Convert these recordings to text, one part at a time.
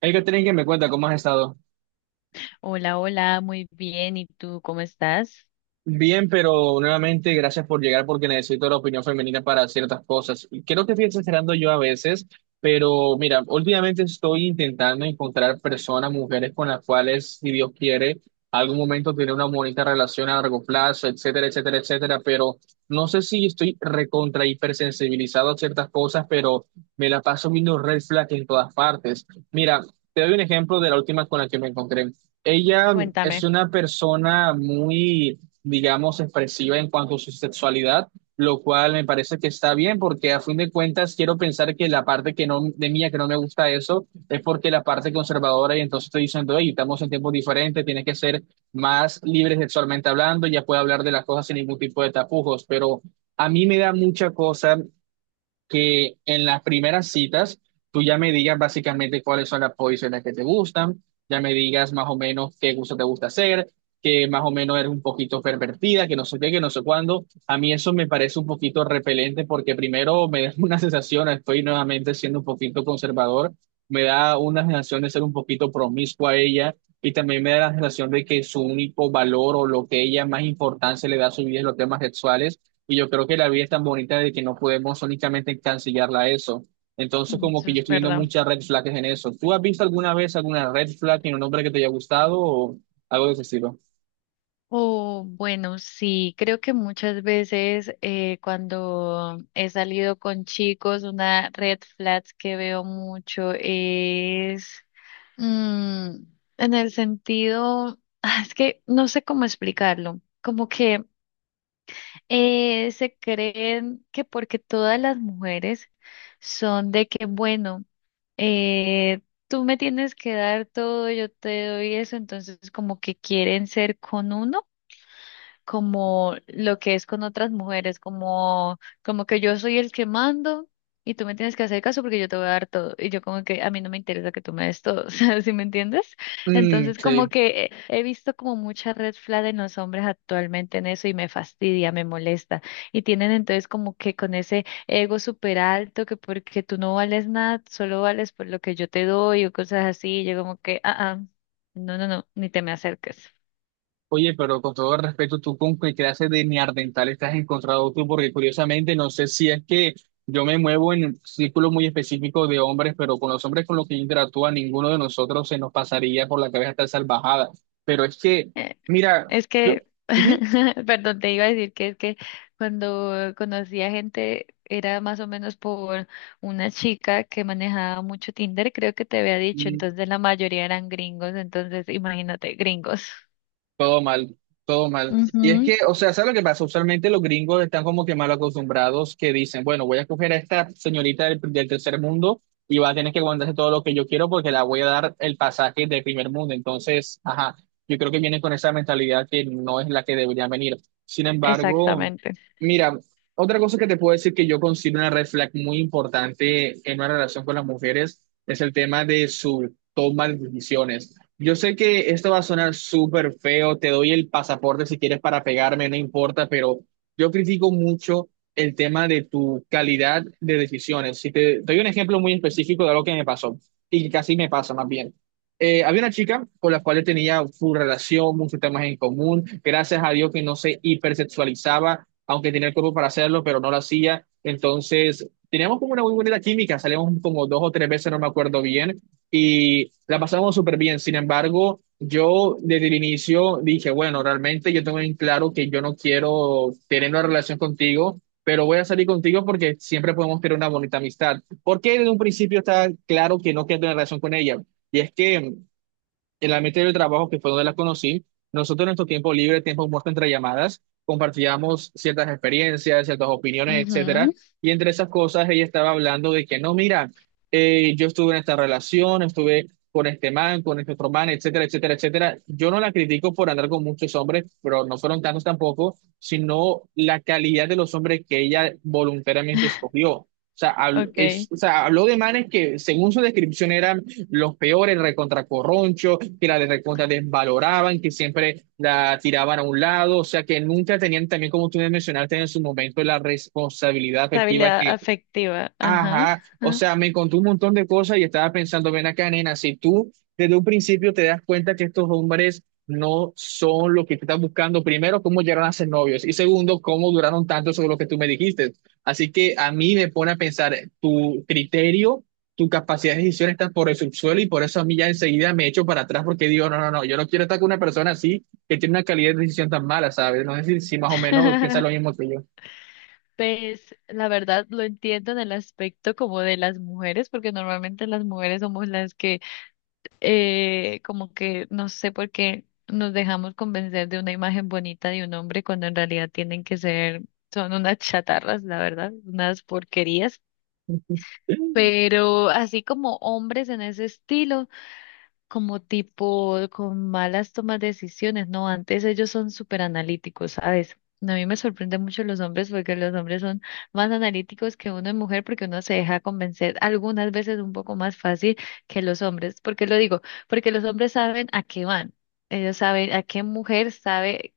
Hay que tener que me cuenta cómo has estado. Hola, hola, muy bien. ¿Y tú cómo estás? Bien, pero nuevamente gracias por llegar porque necesito la opinión femenina para ciertas cosas. Y creo que estoy exagerando yo a veces, pero mira, últimamente estoy intentando encontrar personas, mujeres con las cuales, si Dios quiere, algún momento tener una bonita relación a largo plazo, etcétera, etcétera, etcétera. Pero no sé si estoy recontra hipersensibilizado a ciertas cosas, pero me la paso viendo red flag en todas partes. Mira, te doy un ejemplo de la última con la que me encontré. Ella es Cuéntame. una persona muy, digamos, expresiva en cuanto a su sexualidad, lo cual me parece que está bien porque a fin de cuentas quiero pensar que la parte que no, de mía que no me gusta eso es porque la parte conservadora y entonces estoy diciendo, hey, estamos en tiempos diferentes, tienes que ser más libre sexualmente hablando, ya puedo hablar de las cosas sin ningún tipo de tapujos, pero a mí me da mucha cosa que en las primeras citas tú ya me digas básicamente cuáles son las posiciones que te gustan, ya me digas más o menos qué gusto te gusta hacer, que más o menos eres un poquito pervertida, que no sé qué, que no sé cuándo. A mí eso me parece un poquito repelente porque primero me da una sensación, estoy nuevamente siendo un poquito conservador, me da una sensación de ser un poquito promiscua a ella. Y también me da la sensación de que su único valor o lo que ella más importancia le da a su vida es los temas sexuales y yo creo que la vida es tan bonita de que no podemos únicamente cancelarla a eso. Entonces, Mm, como eso que yo es estoy viendo verdad. muchas red flags en eso. ¿Tú has visto alguna vez alguna red flag en un hombre que te haya gustado o algo de ese estilo? Oh, bueno, sí, creo que muchas veces cuando he salido con chicos, una red flag que veo mucho es mm, en el sentido, es que no sé cómo explicarlo, como que se creen que porque todas las mujeres son de que, bueno, eh, tú me tienes que dar todo, yo te doy eso, entonces como que quieren ser con uno como lo que es con otras mujeres, como, como que yo soy el que mando y tú me tienes que hacer caso porque yo te voy a dar todo. Y yo como que a mí no me interesa que tú me des todo, o sea, ¿sí me entiendes? Mm, Entonces como sí. que he visto como mucha red flag en los hombres actualmente en eso y me fastidia, me molesta. Y tienen entonces como que con ese ego súper alto que porque tú no vales nada, solo vales por lo que yo te doy o cosas así. Y yo como que, no, no, no, ni te me acerques. Oye, pero con todo respeto, ¿tú con qué clase de neandertal te has encontrado tú? Porque curiosamente, no sé si es que yo me muevo en un círculo muy específico de hombres, pero con los hombres con los que yo interactúo, a ninguno de nosotros se nos pasaría por la cabeza tal salvajada. Pero es que, Eh, mira, Es yo... que, perdón, te iba a decir que es que cuando conocí a gente era más o menos por una chica que manejaba mucho Tinder, creo que te había dicho, Ujú. entonces la mayoría eran gringos, entonces imagínate, gringos. Todo mal, todo mal. Y es Ujú. que, o sea, ¿sabes lo que pasa? Usualmente los gringos están como que mal acostumbrados que dicen, bueno, voy a coger a esta señorita del tercer mundo y va a tener que aguantarse todo lo que yo quiero porque la voy a dar el pasaje del primer mundo. Entonces, ajá, yo creo que vienen con esa mentalidad que no es la que deberían venir. Sin embargo, Exactamente. mira, otra cosa que te puedo decir que yo considero una red flag muy importante en una relación con las mujeres es el tema de su toma de decisiones. Yo sé que esto va a sonar súper feo, te doy el pasaporte si quieres para pegarme, no importa, pero yo critico mucho el tema de tu calidad de decisiones. Si te doy un ejemplo muy específico de algo que me pasó y que casi me pasa más bien. Había una chica con la cual yo tenía su relación, muchos temas en común, gracias a Dios que no se hipersexualizaba, aunque tenía el cuerpo para hacerlo, pero no lo hacía. Entonces, teníamos como una muy bonita química, salíamos como dos o tres veces, no me acuerdo bien y la pasamos súper bien. Sin embargo, yo desde el inicio dije, bueno, realmente yo tengo en claro que yo no quiero tener una relación contigo, pero voy a salir contigo porque siempre podemos tener una bonita amistad. ¿Por qué desde un principio está claro que no quiero tener relación con ella? Y es que en la ambiente del trabajo, que fue donde la conocí, nosotros en nuestro tiempo libre, tiempo muerto entre llamadas, compartíamos ciertas experiencias, ciertas opiniones, etcétera. Ujú. Y entre esas cosas, ella estaba hablando de que no, mira, yo estuve en esta relación, estuve con este man, con este otro man, etcétera, etcétera, etcétera. Yo no la critico por andar con muchos hombres, pero no fueron tantos tampoco, sino la calidad de los hombres que ella voluntariamente escogió. O sea, Okay. o sea, habló de manes que, según su descripción, eran los peores, recontra corroncho, que la de recontra desvaloraban, que siempre la tiraban a un lado, o sea que nunca tenían también, como tú mencionaste en su momento, la responsabilidad afectiva Estabilidad que... afectiva. Ajá. Ajá, o Ah. sea, me contó un montón de cosas y estaba pensando, ven acá, nena, si tú desde un principio te das cuenta que estos hombres no son lo que tú estás buscando, primero, cómo llegaron a ser novios y segundo, cómo duraron tanto sobre lo que tú me dijiste. Así que a mí me pone a pensar, tu criterio, tu capacidad de decisión está por el subsuelo y por eso a mí ya enseguida me echo para atrás porque digo, no, no, no, yo no quiero estar con una persona así que tiene una calidad de decisión tan mala, ¿sabes? No sé si, si más o menos piensas lo mismo que yo. Pues la verdad lo entiendo en el aspecto como de las mujeres, porque normalmente las mujeres somos las que como que no sé por qué nos dejamos convencer de una imagen bonita de un hombre cuando en realidad tienen que ser, son unas chatarras, la verdad, unas porquerías. Pero así como hombres en ese estilo como tipo con malas tomas de decisiones, ¿no? Antes ellos son súper analíticos, ¿sabes? A mí me sorprende mucho los hombres porque los hombres son más analíticos que uno es mujer porque uno se deja convencer algunas veces un poco más fácil que los hombres. ¿Por qué lo digo? Porque los hombres saben a qué van. Ellos saben a qué mujer sabe.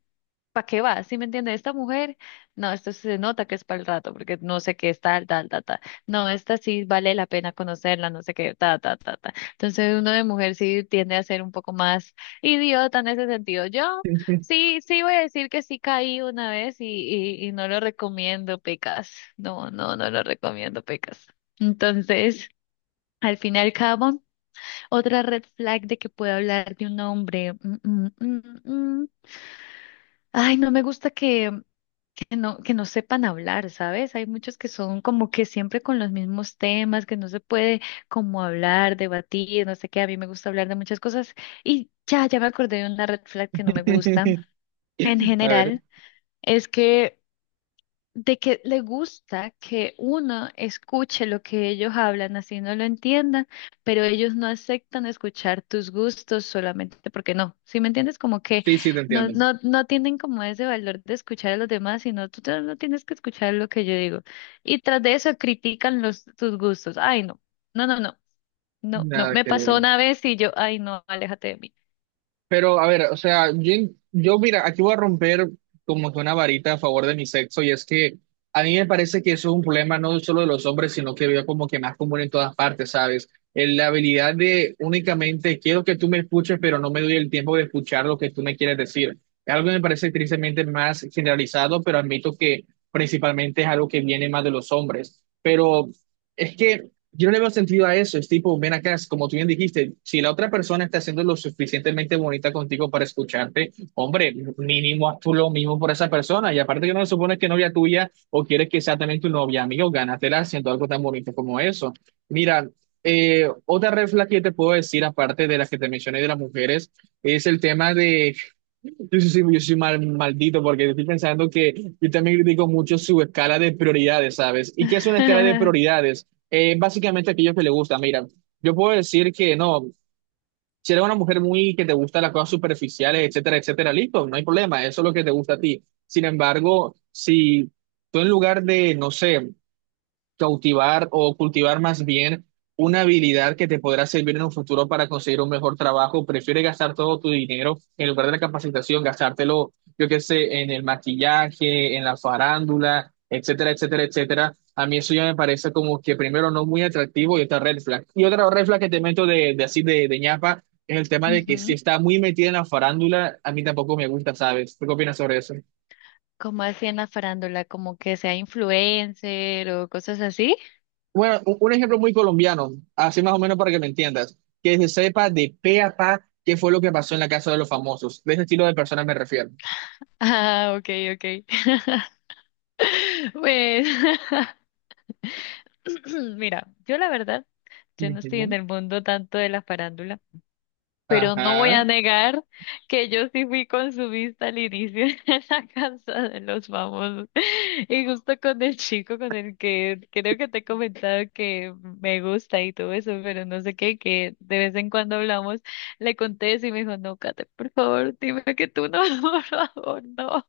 ¿Para qué va? ¿Sí me entiende? Esta mujer, no, esto se nota que es para el rato, porque no sé qué es tal, tal, tal, tal. No, esta sí vale la pena conocerla, no sé qué, ta, ta, ta, ta. Entonces uno de mujer sí tiende a ser un poco más idiota en ese sentido. Yo sí, sí voy a decir que sí caí una vez y no lo recomiendo, Pecas. No, no, no lo recomiendo, Pecas. Entonces, al fin y al cabo, otra red flag de que pueda hablar de un hombre. Mm. Ay, no me gusta que no sepan hablar, ¿sabes? Hay muchos que son como que siempre con los mismos temas, que no se puede como hablar, debatir, no sé qué. A mí me gusta hablar de muchas cosas y ya, ya me acordé de una red flag que no me gusta en A ver. general, es que de que le gusta que uno escuche lo que ellos hablan, así no lo entiendan, pero ellos no aceptan escuchar tus gustos solamente porque no. ¿Sí me entiendes? Como que Sí, sí, te no, entiendo. no, no tienen como ese valor de escuchar a los demás, sino tú te- no tienes que escuchar lo que yo digo. Y tras de eso critican los, tus gustos. Ay, no, no, no, no, no, no. Nada Me que pasó ver. una vez y yo, ay, no, aléjate de mí. Pero, a ver, o sea, yo, mira, aquí voy a romper como que una varita a favor de mi sexo, y es que a mí me parece que eso es un problema no solo de los hombres, sino que veo como que más común en todas partes, ¿sabes? En la habilidad de únicamente quiero que tú me escuches, pero no me doy el tiempo de escuchar lo que tú me quieres decir. Es algo que me parece tristemente más generalizado, pero admito que principalmente es algo que viene más de los hombres. Pero es que yo no le veo sentido a eso, es tipo, ven acá, es como tú bien dijiste, si la otra persona está siendo lo suficientemente bonita contigo para escucharte, hombre, mínimo haz tú lo mismo por esa persona, y aparte que no le supones que es novia tuya o quieres que sea también tu novia, amigo, gánatela haciendo algo tan bonito como eso. Mira, otra red flag que te puedo decir, aparte de las que te mencioné de las mujeres, es el tema de yo soy maldito porque estoy pensando que yo también critico mucho su escala de prioridades, ¿sabes? ¿Y qué es una escala de prioridades? Básicamente aquello que le gusta, mira, yo puedo decir que no, si eres una mujer muy que te gusta las cosas superficiales, etcétera, etcétera, listo, no hay problema, eso es lo que te gusta a ti. Sin embargo, si tú en lugar de, no sé, cautivar o cultivar más bien una habilidad que te podrá servir en un futuro para conseguir un mejor trabajo. Prefiere gastar todo tu dinero en lugar de la capacitación, gastártelo, yo qué sé, en el maquillaje, en la farándula, etcétera, etcétera, etcétera. A mí eso ya me parece como que primero no muy atractivo y otra red flag. Y otra red flag que te meto de así de ñapa es el tema de que si Ujú. está muy metida en la farándula, a mí tampoco me gusta, ¿sabes? ¿Tú qué opinas sobre eso? ¿Como así en la farándula, como que sea influencer o cosas así? Bueno, un ejemplo muy colombiano, así más o menos para que me entiendas, que se sepa de pe a pa qué fue lo que pasó en la casa de los famosos. De ese estilo de personas me refiero. Ah, ok, ok. Pues, mira, yo la verdad, yo no estoy en Ujú. el mundo tanto de la farándula, pero no voy Ajá. a negar que yo sí fui consumista al inicio en la casa de los famosos. Y justo con el chico con el que creo que te he comentado que me gusta y todo eso, pero no sé qué, que de vez en cuando hablamos, le conté eso y me dijo, no, Kate, por favor, dime que tú no, por favor, no.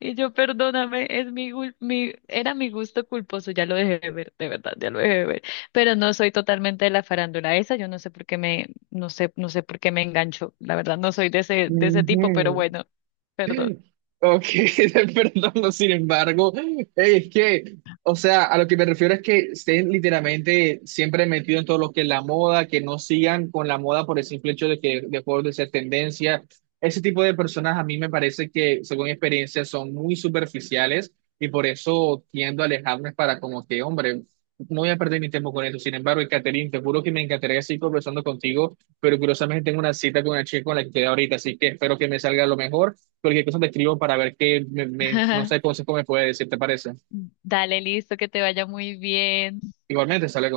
Y yo, perdóname, es mi, gul- mi, era mi gusto culposo, ya lo dejé de ver, de verdad, ya lo dejé de ver. Pero no soy totalmente de la farándula esa, yo no sé por qué no sé, no sé por qué me engancho. La verdad no soy de ese tipo, pero Ujú. bueno, perdón. Ok, perdón, no, sin embargo, o sea, a lo que me refiero es que estén literalmente siempre metidos en todo lo que es la moda, que no sigan con la moda por el simple hecho de que dejó de ser tendencia. Ese tipo de personas a mí me parece que, según mi experiencia, son muy superficiales y por eso tiendo a alejarme para como que, hombre, no voy a perder mi tiempo con esto. Sin embargo, Catherine, te juro que me encantaría seguir conversando contigo, pero curiosamente tengo una cita con una chica con la que quedé ahorita, así que espero que me salga lo mejor cualquier cosa te escribo para ver qué, no sé, consejo me puede decir, ¿te parece? Dale, listo, que te vaya muy bien. Igualmente, sale.